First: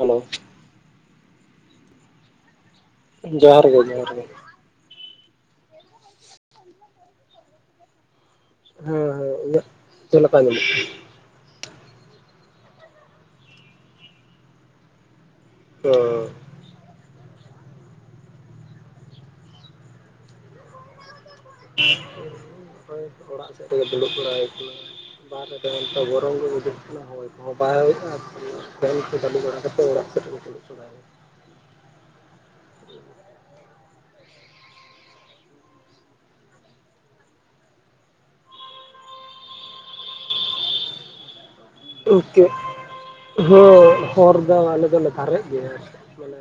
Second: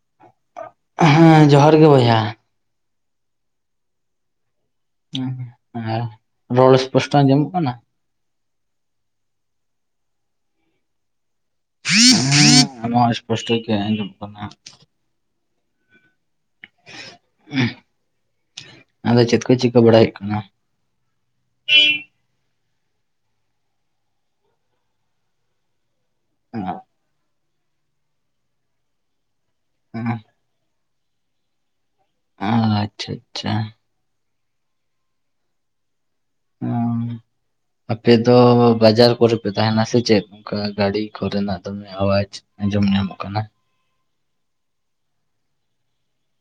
Hello ᱦᱮᱸ ᱡᱚᱦᱟᱨ ᱜᱮ ᱵᱚᱭᱦᱟ ᱡᱚᱦᱟᱨ ᱜᱮ ᱡᱚᱦᱟᱨ ᱜᱮ [unintelligible] ᱨᱚᱲ ᱥᱯᱚᱥᱴᱚ ᱟᱡᱚᱢᱱᱚᱜ ᱠᱟᱱᱟ ᱦᱮᱸ ᱦᱮᱸ ᱤᱧᱟᱹᱜ ᱪᱮᱫ ᱞᱮᱠᱟ ᱟᱸᱡᱚᱢᱚᱜ ᱠᱟᱱᱟ? [unintelligible] ᱦᱮᱸ ᱟᱢᱟᱜ ᱥᱯᱚᱥᱴᱚ ᱜᱮ ᱟᱡᱚᱢᱚᱜ ᱠᱟᱱᱟ ᱚᱻ [unintelligible] ᱟᱫᱚ ᱪᱮᱫ ᱠᱚ ᱪᱤᱠᱟᱹ ᱵᱟᱲᱟ ᱦᱩᱭᱩᱜ ᱠᱟᱱᱟ [unintelligible] ᱦᱚᱭ ᱚᱲᱟᱜ ᱥᱮᱫ ᱨᱮ ᱜᱮ ᱫᱩᱲᱩᱵ ᱵᱟᱲᱟ ᱦᱩᱭ ᱟᱠᱟᱱᱟ [unintelligible] [unintelligible] ᱦᱳᱭ ᱨᱤᱧ ᱩᱰᱩᱜᱽ ᱟᱠᱟᱱᱟ ᱦᱳᱭ ᱠᱚ ᱦᱚᱸ ᱵᱟᱭ ᱦᱳᱭ ᱮᱜ-ᱟ ᱟᱨ ᱯᱷᱮᱱ ᱠᱚ ᱪᱟᱹᱞᱩ ᱵᱟᱲᱟ ᱠᱟᱛᱮᱫ ᱚᱲᱟᱜ ᱥᱮᱫ ᱨᱮᱜᱮ ᱫᱩᱲᱩᱵ ᱵᱟᱲᱟ [unintelligible] ᱚ ᱟᱪᱪᱷᱟ ᱟᱪᱪᱷᱟ ᱚ ᱟᱯᱮ ᱫᱚ ᱵᱟᱡᱟᱨ ᱠᱚᱨᱮ ᱯᱮ ᱛᱟᱦᱮᱸᱱᱟ ᱥᱮ ᱪᱮᱫ ᱚᱱᱠᱟ ᱜᱟᱹᱲᱤ ᱠᱚ ᱨᱮᱱᱟᱜ ᱫᱚᱢᱮ ᱠᱟᱱᱟ᱾ ᱟᱣᱟᱡᱽ ᱤᱱᱠᱟᱹ ᱟᱸᱡᱚᱢ ᱧᱟᱢᱚᱜ ᱠᱟᱱᱟ ᱦᱚᱸ ᱦᱚᱨ ᱫᱚ ᱟᱞᱮ ᱫᱚ ᱞᱮ ᱫᱷᱟᱨᱮᱜ ᱜᱮᱭᱟ [unintelligible]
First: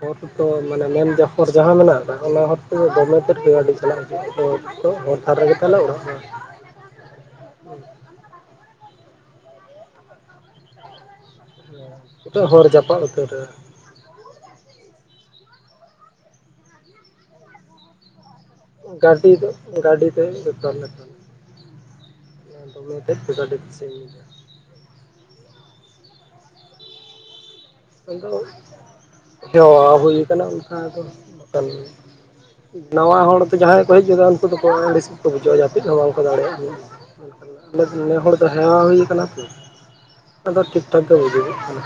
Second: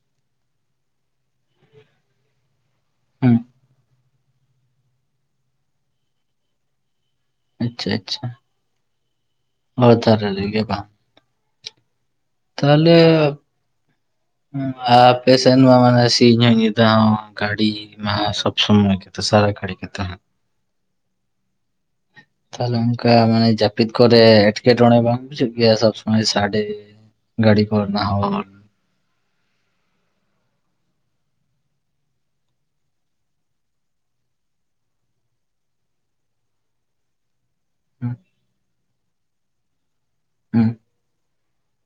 ᱦᱚᱨ ᱠᱳ ᱛᱚ ᱢᱟᱱᱮ ᱢᱮᱱ [unintelligible] ᱡᱟᱦᱟ ᱢᱮᱱᱟᱜᱼᱟ ᱚᱱᱟ ᱦᱚᱨ ᱫᱚᱢᱮ ᱦᱮᱸ ᱛᱮᱫ ᱜᱮ ᱜᱟᱹᱰᱤ ᱪᱟᱞᱟᱜ ᱦᱚᱨ ᱫᱚ ᱦᱚᱨ ᱫᱷᱟᱨ ᱨᱮ ᱜᱮ ᱛᱟᱞᱮ ᱚᱲᱟᱜ ᱫᱚ ᱟᱪᱪᱷᱟ ᱟᱪᱪᱷᱟ ᱦᱚᱨ ᱫᱷᱟᱨᱮ ᱨᱮ ᱜᱮ ᱵᱟᱝ [unintelligible] ᱛᱟᱦᱞᱮ ᱡᱟᱯᱟᱜ ᱩᱛᱟᱹᱨᱟ ᱟᱯᱮ ᱥᱮᱱ ᱢᱟ ᱢᱟᱱᱮ ᱥᱤᱧ ᱦᱚᱸ ᱧᱤᱫᱟᱹ ᱦᱚᱸ ᱜᱟᱹᱰᱤ ᱚᱱᱟ ᱦᱚᱸ [unintelligible] ᱥᱳᱢᱳᱭ ᱜᱮ ᱛᱚ ᱜᱟᱹᱰᱤ ᱥᱟᱨᱟ ᱫᱚ ᱠᱷᱟᱹᱲᱤ ᱜᱮ ᱛᱚ ᱜᱟᱹᱰᱤ ᱦᱟᱸᱜ ᱛᱮ ᱡᱚᱛᱚ ᱞᱮ ᱛᱟᱦᱚᱞᱮ ᱫᱚᱢᱮ ᱚᱱᱠᱟ ᱛᱮᱫ ᱯᱚᱭᱥᱟ ᱢᱟᱱᱮ ᱡᱟᱹᱯᱤᱫ ᱰᱮᱯᱷᱤᱥᱤᱭᱮᱱᱴ ᱠᱚᱨᱮ ᱮᱴ..... ᱠᱮᱴᱚᱸᱬᱮ ᱵᱟᱝ ᱵᱩᱡᱷᱟᱹᱜ ᱜᱮᱭᱟ ᱥᱚᱵᱽ ᱥᱳᱢᱳᱭ ᱥᱟᱸᱰᱮ ᱜᱟᱹᱲᱤ ᱠᱚ ᱨᱮᱱᱟᱜ ᱚᱱᱠᱟ ᱦᱚᱸ ᱦᱚᱸ ᱦᱩᱭ ᱟᱠᱟᱱᱟ ᱚᱱᱠᱟ ᱫᱚ [unintelligible] ᱱᱟᱶᱟ ᱦᱚᱲ ᱫᱚ ᱡᱟᱦᱟᱸᱭ ᱠᱚ ᱦᱮᱡ ᱜᱚᱫᱚᱜ-ᱟ ᱩᱱᱠᱩ ᱫᱚ ᱠᱚ ᱟᱹᱬᱤᱥ ᱜᱮ ᱠᱚ ᱵᱩᱡᱷᱟᱹᱣᱟ ᱡᱟᱹᱯᱤᱫ ᱦᱚᱸ ᱵᱟᱝᱠᱚ ᱫᱟᱲᱮᱭᱟᱜᱼᱟ ᱢᱮᱱᱠᱷᱟᱱ ᱟᱫᱚ ᱟᱞᱮ ᱫᱚ ᱱᱮ ᱦᱚᱲ ᱫᱚ ᱦᱮᱣᱟ ᱦᱩᱭ ᱟᱠᱟᱱᱟ ᱛᱚ ᱟᱫᱚ ᱦᱩᱸ ᱴᱷᱤᱠ ᱴᱷᱟᱠ ᱜᱮ ᱵᱩᱡᱩᱜᱚᱜ ᱠᱟᱱᱟ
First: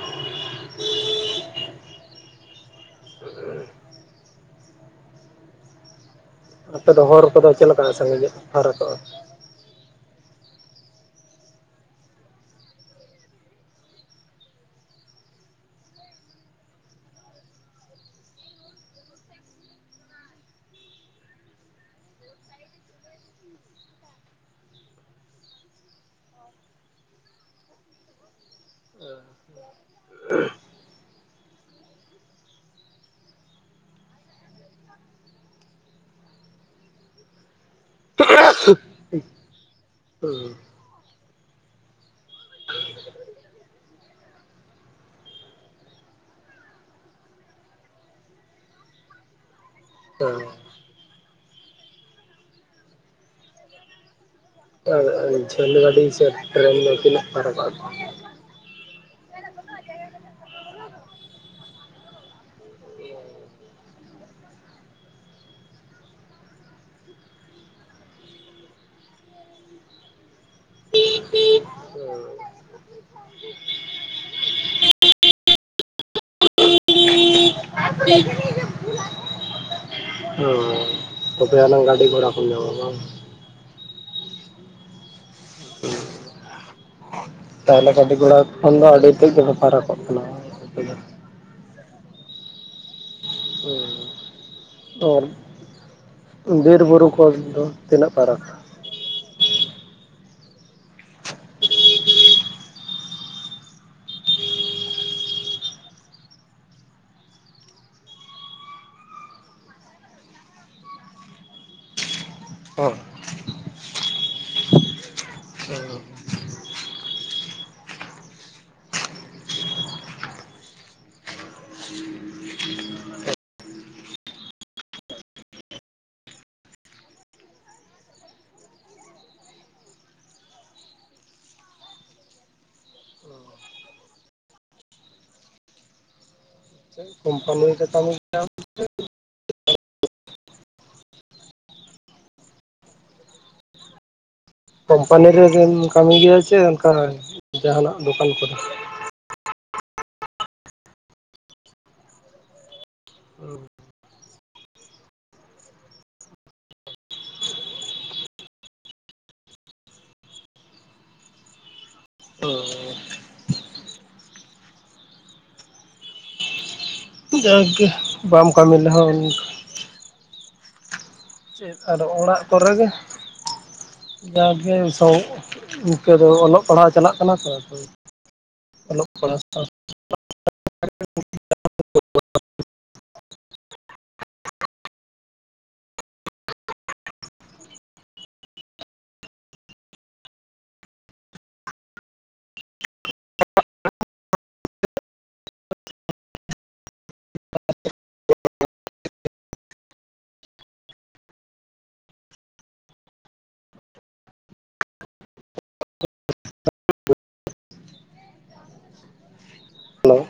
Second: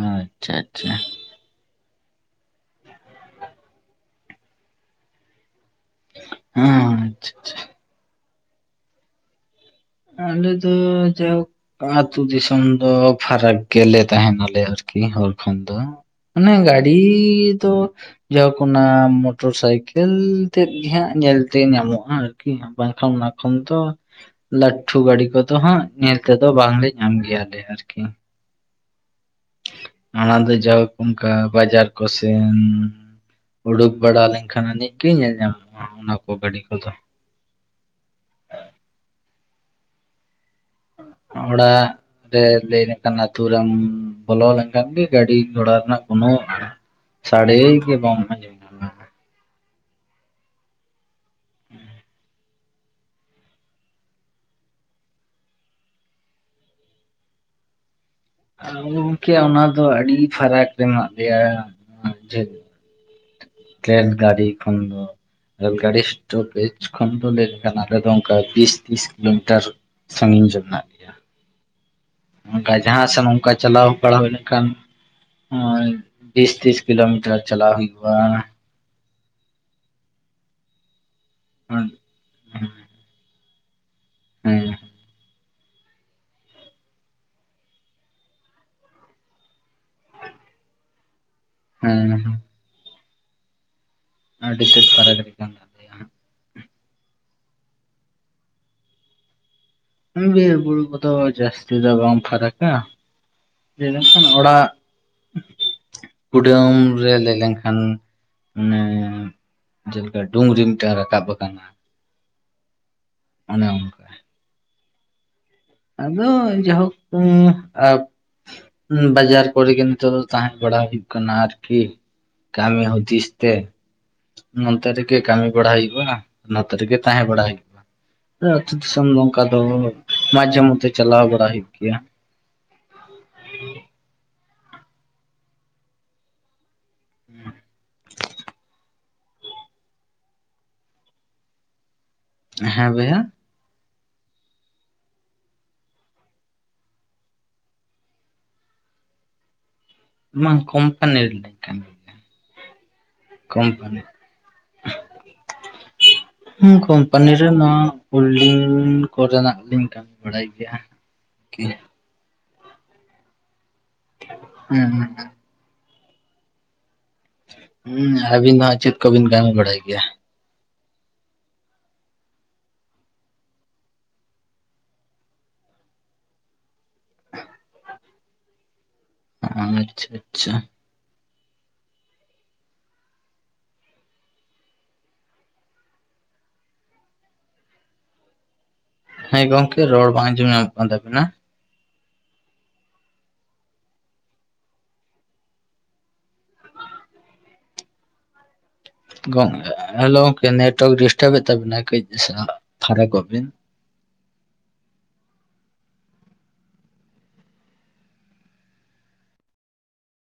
ᱟᱪᱪᱷᱟ ᱟᱪᱪᱷᱟ [inaudible] [inaudible] ᱟᱯᱮ ᱫᱚ ᱦᱚᱨ ᱟᱪᱪᱷᱟ ᱠᱚᱫᱚ ᱟᱪᱪᱷᱟ ᱪᱮᱫ ᱞᱮᱠᱟ ᱥᱟᱺᱜᱤᱱ ᱧᱚᱜ ᱯᱷᱟᱨᱟᱠᱚᱜᱼᱟ ᱟᱞᱮ ᱫᱚ ᱡᱟᱭᱦᱳᱠ ᱟᱛᱩ ᱫᱤᱥᱚᱢ ᱫᱚ ᱯᱷᱟᱨᱟᱠ ᱜᱮ ᱞᱮ ᱛᱟᱦᱮᱱᱟ ᱞᱮ ᱟᱨᱠᱤ ᱦᱚᱨ ᱠᱷᱚᱱ ᱫᱚ ᱢᱟᱱᱮ ᱜᱟᱹᱰᱤ ᱫᱚ ᱡᱟᱣ ᱠᱷᱚᱱᱟᱜ ᱢᱚᱴᱚᱨ ᱥᱟᱭᱠᱮᱞ ᱛᱮᱫ ᱜᱮ ᱦᱟᱸᱜ ᱧᱮᱞᱛᱮ ᱧᱟᱢᱚᱜᱼᱟ ᱟᱨᱠᱤ ᱠᱤ ᱦᱟᱸᱜ ᱵᱟᱝᱠᱷᱟᱱ ᱚᱱᱟ ᱠᱷᱚᱱ ᱛᱚ ᱞᱟᱹᱴᱷᱩ ᱜᱟᱹᱰᱤ ᱠᱚᱫᱚ ᱦᱟᱸᱜ ᱧᱮᱞ ᱛᱮ ᱫᱚ ᱵᱟᱝᱞᱮ ᱧᱟᱢ ᱜᱮᱭᱟ ᱞᱮ ᱟᱨᱠᱤ [inaudible] ᱚᱱᱟ ᱫᱚ ᱡᱟᱭᱦᱳᱠ ᱚᱱᱠᱟ ᱵᱟᱡᱟᱨ ᱠᱚᱥᱮᱱ ᱩᱰᱩᱠ ᱵᱟᱲᱟ ᱞᱮᱱᱠᱷᱟᱱ ᱟᱹᱱᱤᱡ ᱜᱮ ᱧᱮᱞ ᱧᱟᱢᱚᱜᱼᱟ ᱚᱱᱟ ᱠᱚ ᱜᱟᱹᱰᱤ ᱠᱚ ᱫᱚ [unintelligible] ᱚᱲᱟᱜ ᱨᱮ ᱞᱟᱹᱭ ᱞᱮᱠᱟᱱ ᱟᱹᱛᱩ ᱨᱮᱢ ᱵᱚᱞᱚ ᱞᱮᱱᱠᱷᱟᱱ ᱜᱮ ᱜᱟᱹᱰᱤ ᱜᱷᱚᱲᱟ ᱨᱮᱱᱟᱜ ᱠᱚᱱᱳ ᱥᱟᱰᱮ ᱜᱮ ᱵᱟᱢ ᱟᱸᱡᱚᱢ ᱧᱟᱢᱟ ᱦᱩᱸ [unintelligible] ᱡᱷᱟᱹᱞ ᱜᱟᱹᱰᱤ ᱥᱮ ᱴᱨᱮᱹᱱ ᱫᱚ ᱛᱤᱱᱟᱹᱜ ᱯᱷᱟᱨᱟᱠᱚᱜ-ᱟ ᱟᱨ ᱠᱚᱫᱚ ᱜᱚᱝᱠᱮ ᱚᱱᱟ ᱫᱚ ᱟᱹᱰᱤ ᱯᱷᱟᱨᱟᱠ ᱨᱮᱱᱟᱜ ᱢᱮᱱᱟᱜ ᱞᱮᱭᱟ [unintelligible] ᱴᱨᱮᱠ ᱜᱟᱹᱰᱤ ᱠᱷᱚᱱ ᱫᱚ᱾ ᱨᱮᱞ ᱜᱟᱹᱲᱤ ᱥᱴᱚᱯᱮᱡ ᱠᱷᱚᱱ ᱫᱚ ᱞᱟᱹᱭ ᱞᱮᱠᱷᱟᱱ ᱟᱞᱮ ᱫᱚ ᱚᱱᱠᱟ ᱵᱤᱥ ᱛᱤᱨᱤᱥ ᱠᱤᱞᱳ ᱢᱤᱴᱟᱨ᱾ ᱥᱟᱺᱜᱤᱧ ᱡᱷᱟᱹᱞ ᱱᱟᱜ᱾ [unintelligible] ᱚᱱᱠᱟ ᱡᱟᱦᱟᱸ ᱥᱮᱱ ᱚᱱᱠᱟ ᱪᱟᱞᱟᱣ ᱵᱟᱲᱟ ᱦᱳᱭ ᱞᱮᱱᱠᱷᱟᱱ᱾ ᱦᱳᱭ ᱵᱤᱥ ᱛᱤᱥ ᱠᱤᱞᱳ ᱢᱤᱴᱟᱨ ᱪᱟᱞᱟᱣ ᱦᱩᱭᱩᱜᱼᱟ᱾ ᱦᱳᱭ ᱛᱚᱵᱮ ᱟᱱᱟᱝ ᱦᱮᱸ ᱜᱟᱹᱰᱤ ᱜᱷᱚᱲᱟ ᱠᱚᱢ ᱧᱟᱢᱟ ᱵᱟᱝ᱾ ᱛᱟᱦᱚᱞᱮ ᱜᱟᱹᱰᱤ ᱜᱷᱚᱲᱟ ᱠᱷᱚᱱ ᱫᱚ ᱟᱹᱰᱤ ᱛᱮᱫ ᱜᱮᱯᱮ ᱯᱷᱟᱨᱟᱠᱚᱜ ᱠᱟᱱᱟ᱾ ᱦᱳᱭ ᱟᱯᱮ ᱫᱚ᱾ ᱦᱮᱸ ᱦᱮᱸ᱾ ᱦᱳᱭ ᱟᱹᱰᱤ ᱛᱮ [unintelligible] ᱵᱤᱨ-ᱵᱩᱨᱩ ᱠᱚ ᱫᱚ ᱛᱤᱱᱟᱹᱜ ᱯᱷᱟᱨᱟᱠᱟ᱾ ᱵᱤᱨ-ᱵᱩᱨᱩ ᱠᱚᱫᱚ ᱡᱟᱹᱥᱛᱤ ᱫᱚ ᱵᱟᱝ ᱯᱷᱟᱨᱟᱠᱟ᱾ ᱡᱮᱞᱮᱞᱮᱠᱟᱱ ᱚᱲᱟᱜ᱾ ᱠᱩᱰᱟᱹᱢ ᱨᱮ ᱞᱟᱹᱭ ᱞᱮᱱᱠᱷᱟᱱ ᱢᱟᱱᱮ᱾ ᱡᱮᱞᱮᱠᱟ ᱰᱩᱝᱨᱤ ᱢᱤᱫᱴᱟᱝ ᱨᱟᱠᱟᱵ ᱟᱠᱟᱱᱟ᱾ ᱦᱚᱸ ᱚᱱᱮ ᱚᱱᱠᱟ᱾ ᱟᱫᱚ ᱡᱟᱭ ᱦᱳᱠ ᱩᱸ ᱟ- ᱵᱟᱡᱟᱨ ᱠᱚᱨᱮ ᱜᱮ ᱱᱤᱛᱚᱜ ᱫᱚ ᱛᱟᱦᱮᱸ ᱵᱟᱲᱟᱭ ᱦᱩᱭᱩᱜ ᱠᱟᱱᱟ ᱟᱨᱠᱤ ᱠᱟᱹᱢᱤ ᱦᱩᱫᱤᱥ ᱛᱮ᱾ ᱱᱚᱱᱛᱮ ᱨᱮᱜᱮ ᱠᱟᱹᱢᱤ ᱵᱟᱲᱟᱭ ᱦᱚᱭᱩᱜ-ᱟ᱾ ᱱᱚᱛᱮ ᱨᱮᱜᱮᱸᱛᱟᱦᱮᱸ ᱵᱟᱲᱟᱭ ᱦᱚᱭᱩᱜ ᱟᱹᱛᱩ ᱫᱤᱥᱚᱢ ᱫᱚ ᱚᱱᱠᱟ ᱫᱚ ᱢᱟᱡᱷᱮ ᱢᱚᱫᱽᱫᱷᱮ ᱪᱟᱞᱟᱣ ᱵᱟᱲᱟ ᱦᱩᱭᱩᱜ ᱜᱮᱭᱟ᱾ ᱠᱳᱢᱯᱟᱱᱤ ᱨᱮ ᱠᱟᱹᱢᱤ ᱜᱮᱭᱟᱢ [inaudible] ᱦᱮᱸ ᱵᱷᱚᱭᱦᱟ ᱠᱳᱢᱯᱟᱱᱤ ᱨᱮᱵᱤᱱ ᱠᱟᱹᱢᱤ ᱜᱮᱭᱟ ᱥᱮ ᱚᱱᱠᱟ ᱡᱟᱦᱟᱱᱟᱜ ᱫᱚᱠᱟᱱ ᱠᱚᱨᱮ᱾ ᱵᱟᱝ ᱠᱳᱢᱯᱟᱱᱤ ᱨᱮᱞᱤᱧ ᱠᱟᱹᱢᱤ ᱜᱮᱭᱟ ᱠᱳᱢᱯᱟᱱᱤ᱾ [inaudible] ᱦᱩᱸ ᱠᱳᱢᱯᱟᱱᱤ ᱨᱮ ᱱᱚᱣᱟ ᱦᱩᱞᱰᱤᱝ ᱠᱚᱨᱮᱱᱟᱜ ᱞᱤᱧ ᱠᱟᱹᱢᱤ ᱵᱟᱲᱟᱭ ᱜᱮᱭᱟ ᱦᱟᱸᱜ ᱠᱤ᱾ ᱳ ᱦᱩᱸ ᱦᱩᱸ ᱡᱟᱜᱮ ᱩᱸ ᱵᱟᱢ ᱟᱹᱵᱤᱱ ᱫᱚ ᱠᱟᱹᱢᱤ ᱦᱟᱸᱜ ᱪᱮᱫ ᱠᱚᱵᱤᱱ ᱨᱮᱦᱚᱸ ᱠᱟᱹᱢᱤ ᱵᱟᱲᱟᱭ ᱜᱮᱭᱟ᱾ ᱪᱮᱫ ᱟᱨᱚ ᱚᱲᱟᱜ ᱠᱚᱨᱮ ᱜᱮ᱾ ᱡᱟᱜᱮ ᱥᱚᱸᱜ ᱤᱱᱠᱟᱹ ᱫᱚ ᱚᱞᱚᱜ ᱯᱟᱲᱦᱟᱣ ᱪᱟᱞᱟᱜ ᱠᱟᱱᱟ ᱛᱚ ᱟᱫᱚ ᱚᱞᱚᱜ ᱯᱟᱲᱟᱣ᱾ ᱟᱪᱪᱷᱟ ᱟᱪᱪᱷᱟ᱾ [inaudible] ᱦᱮᱸ ᱜᱚᱝᱠᱮ ᱨᱚᱲ ᱵᱟᱝ ᱟᱡᱚᱢᱚᱜ ᱠᱟᱱ ᱛᱟᱵᱤᱱᱟ᱾ [unintelligible] [inaudible] ᱜᱚᱝ ᱦᱮᱞᱳ ᱜᱚᱝᱠᱮ ᱱᱮᱴᱣᱟᱨᱠ ᱰᱤᱥᱴᱟᱵ ᱮᱫ ᱛᱟᱵᱤᱱᱟᱭ ᱠᱟᱹᱡ ᱥᱟ ᱯᱷᱟᱨᱟᱠᱚᱜ ᱵᱤᱱ᱾ ᱦᱮᱞᱳ,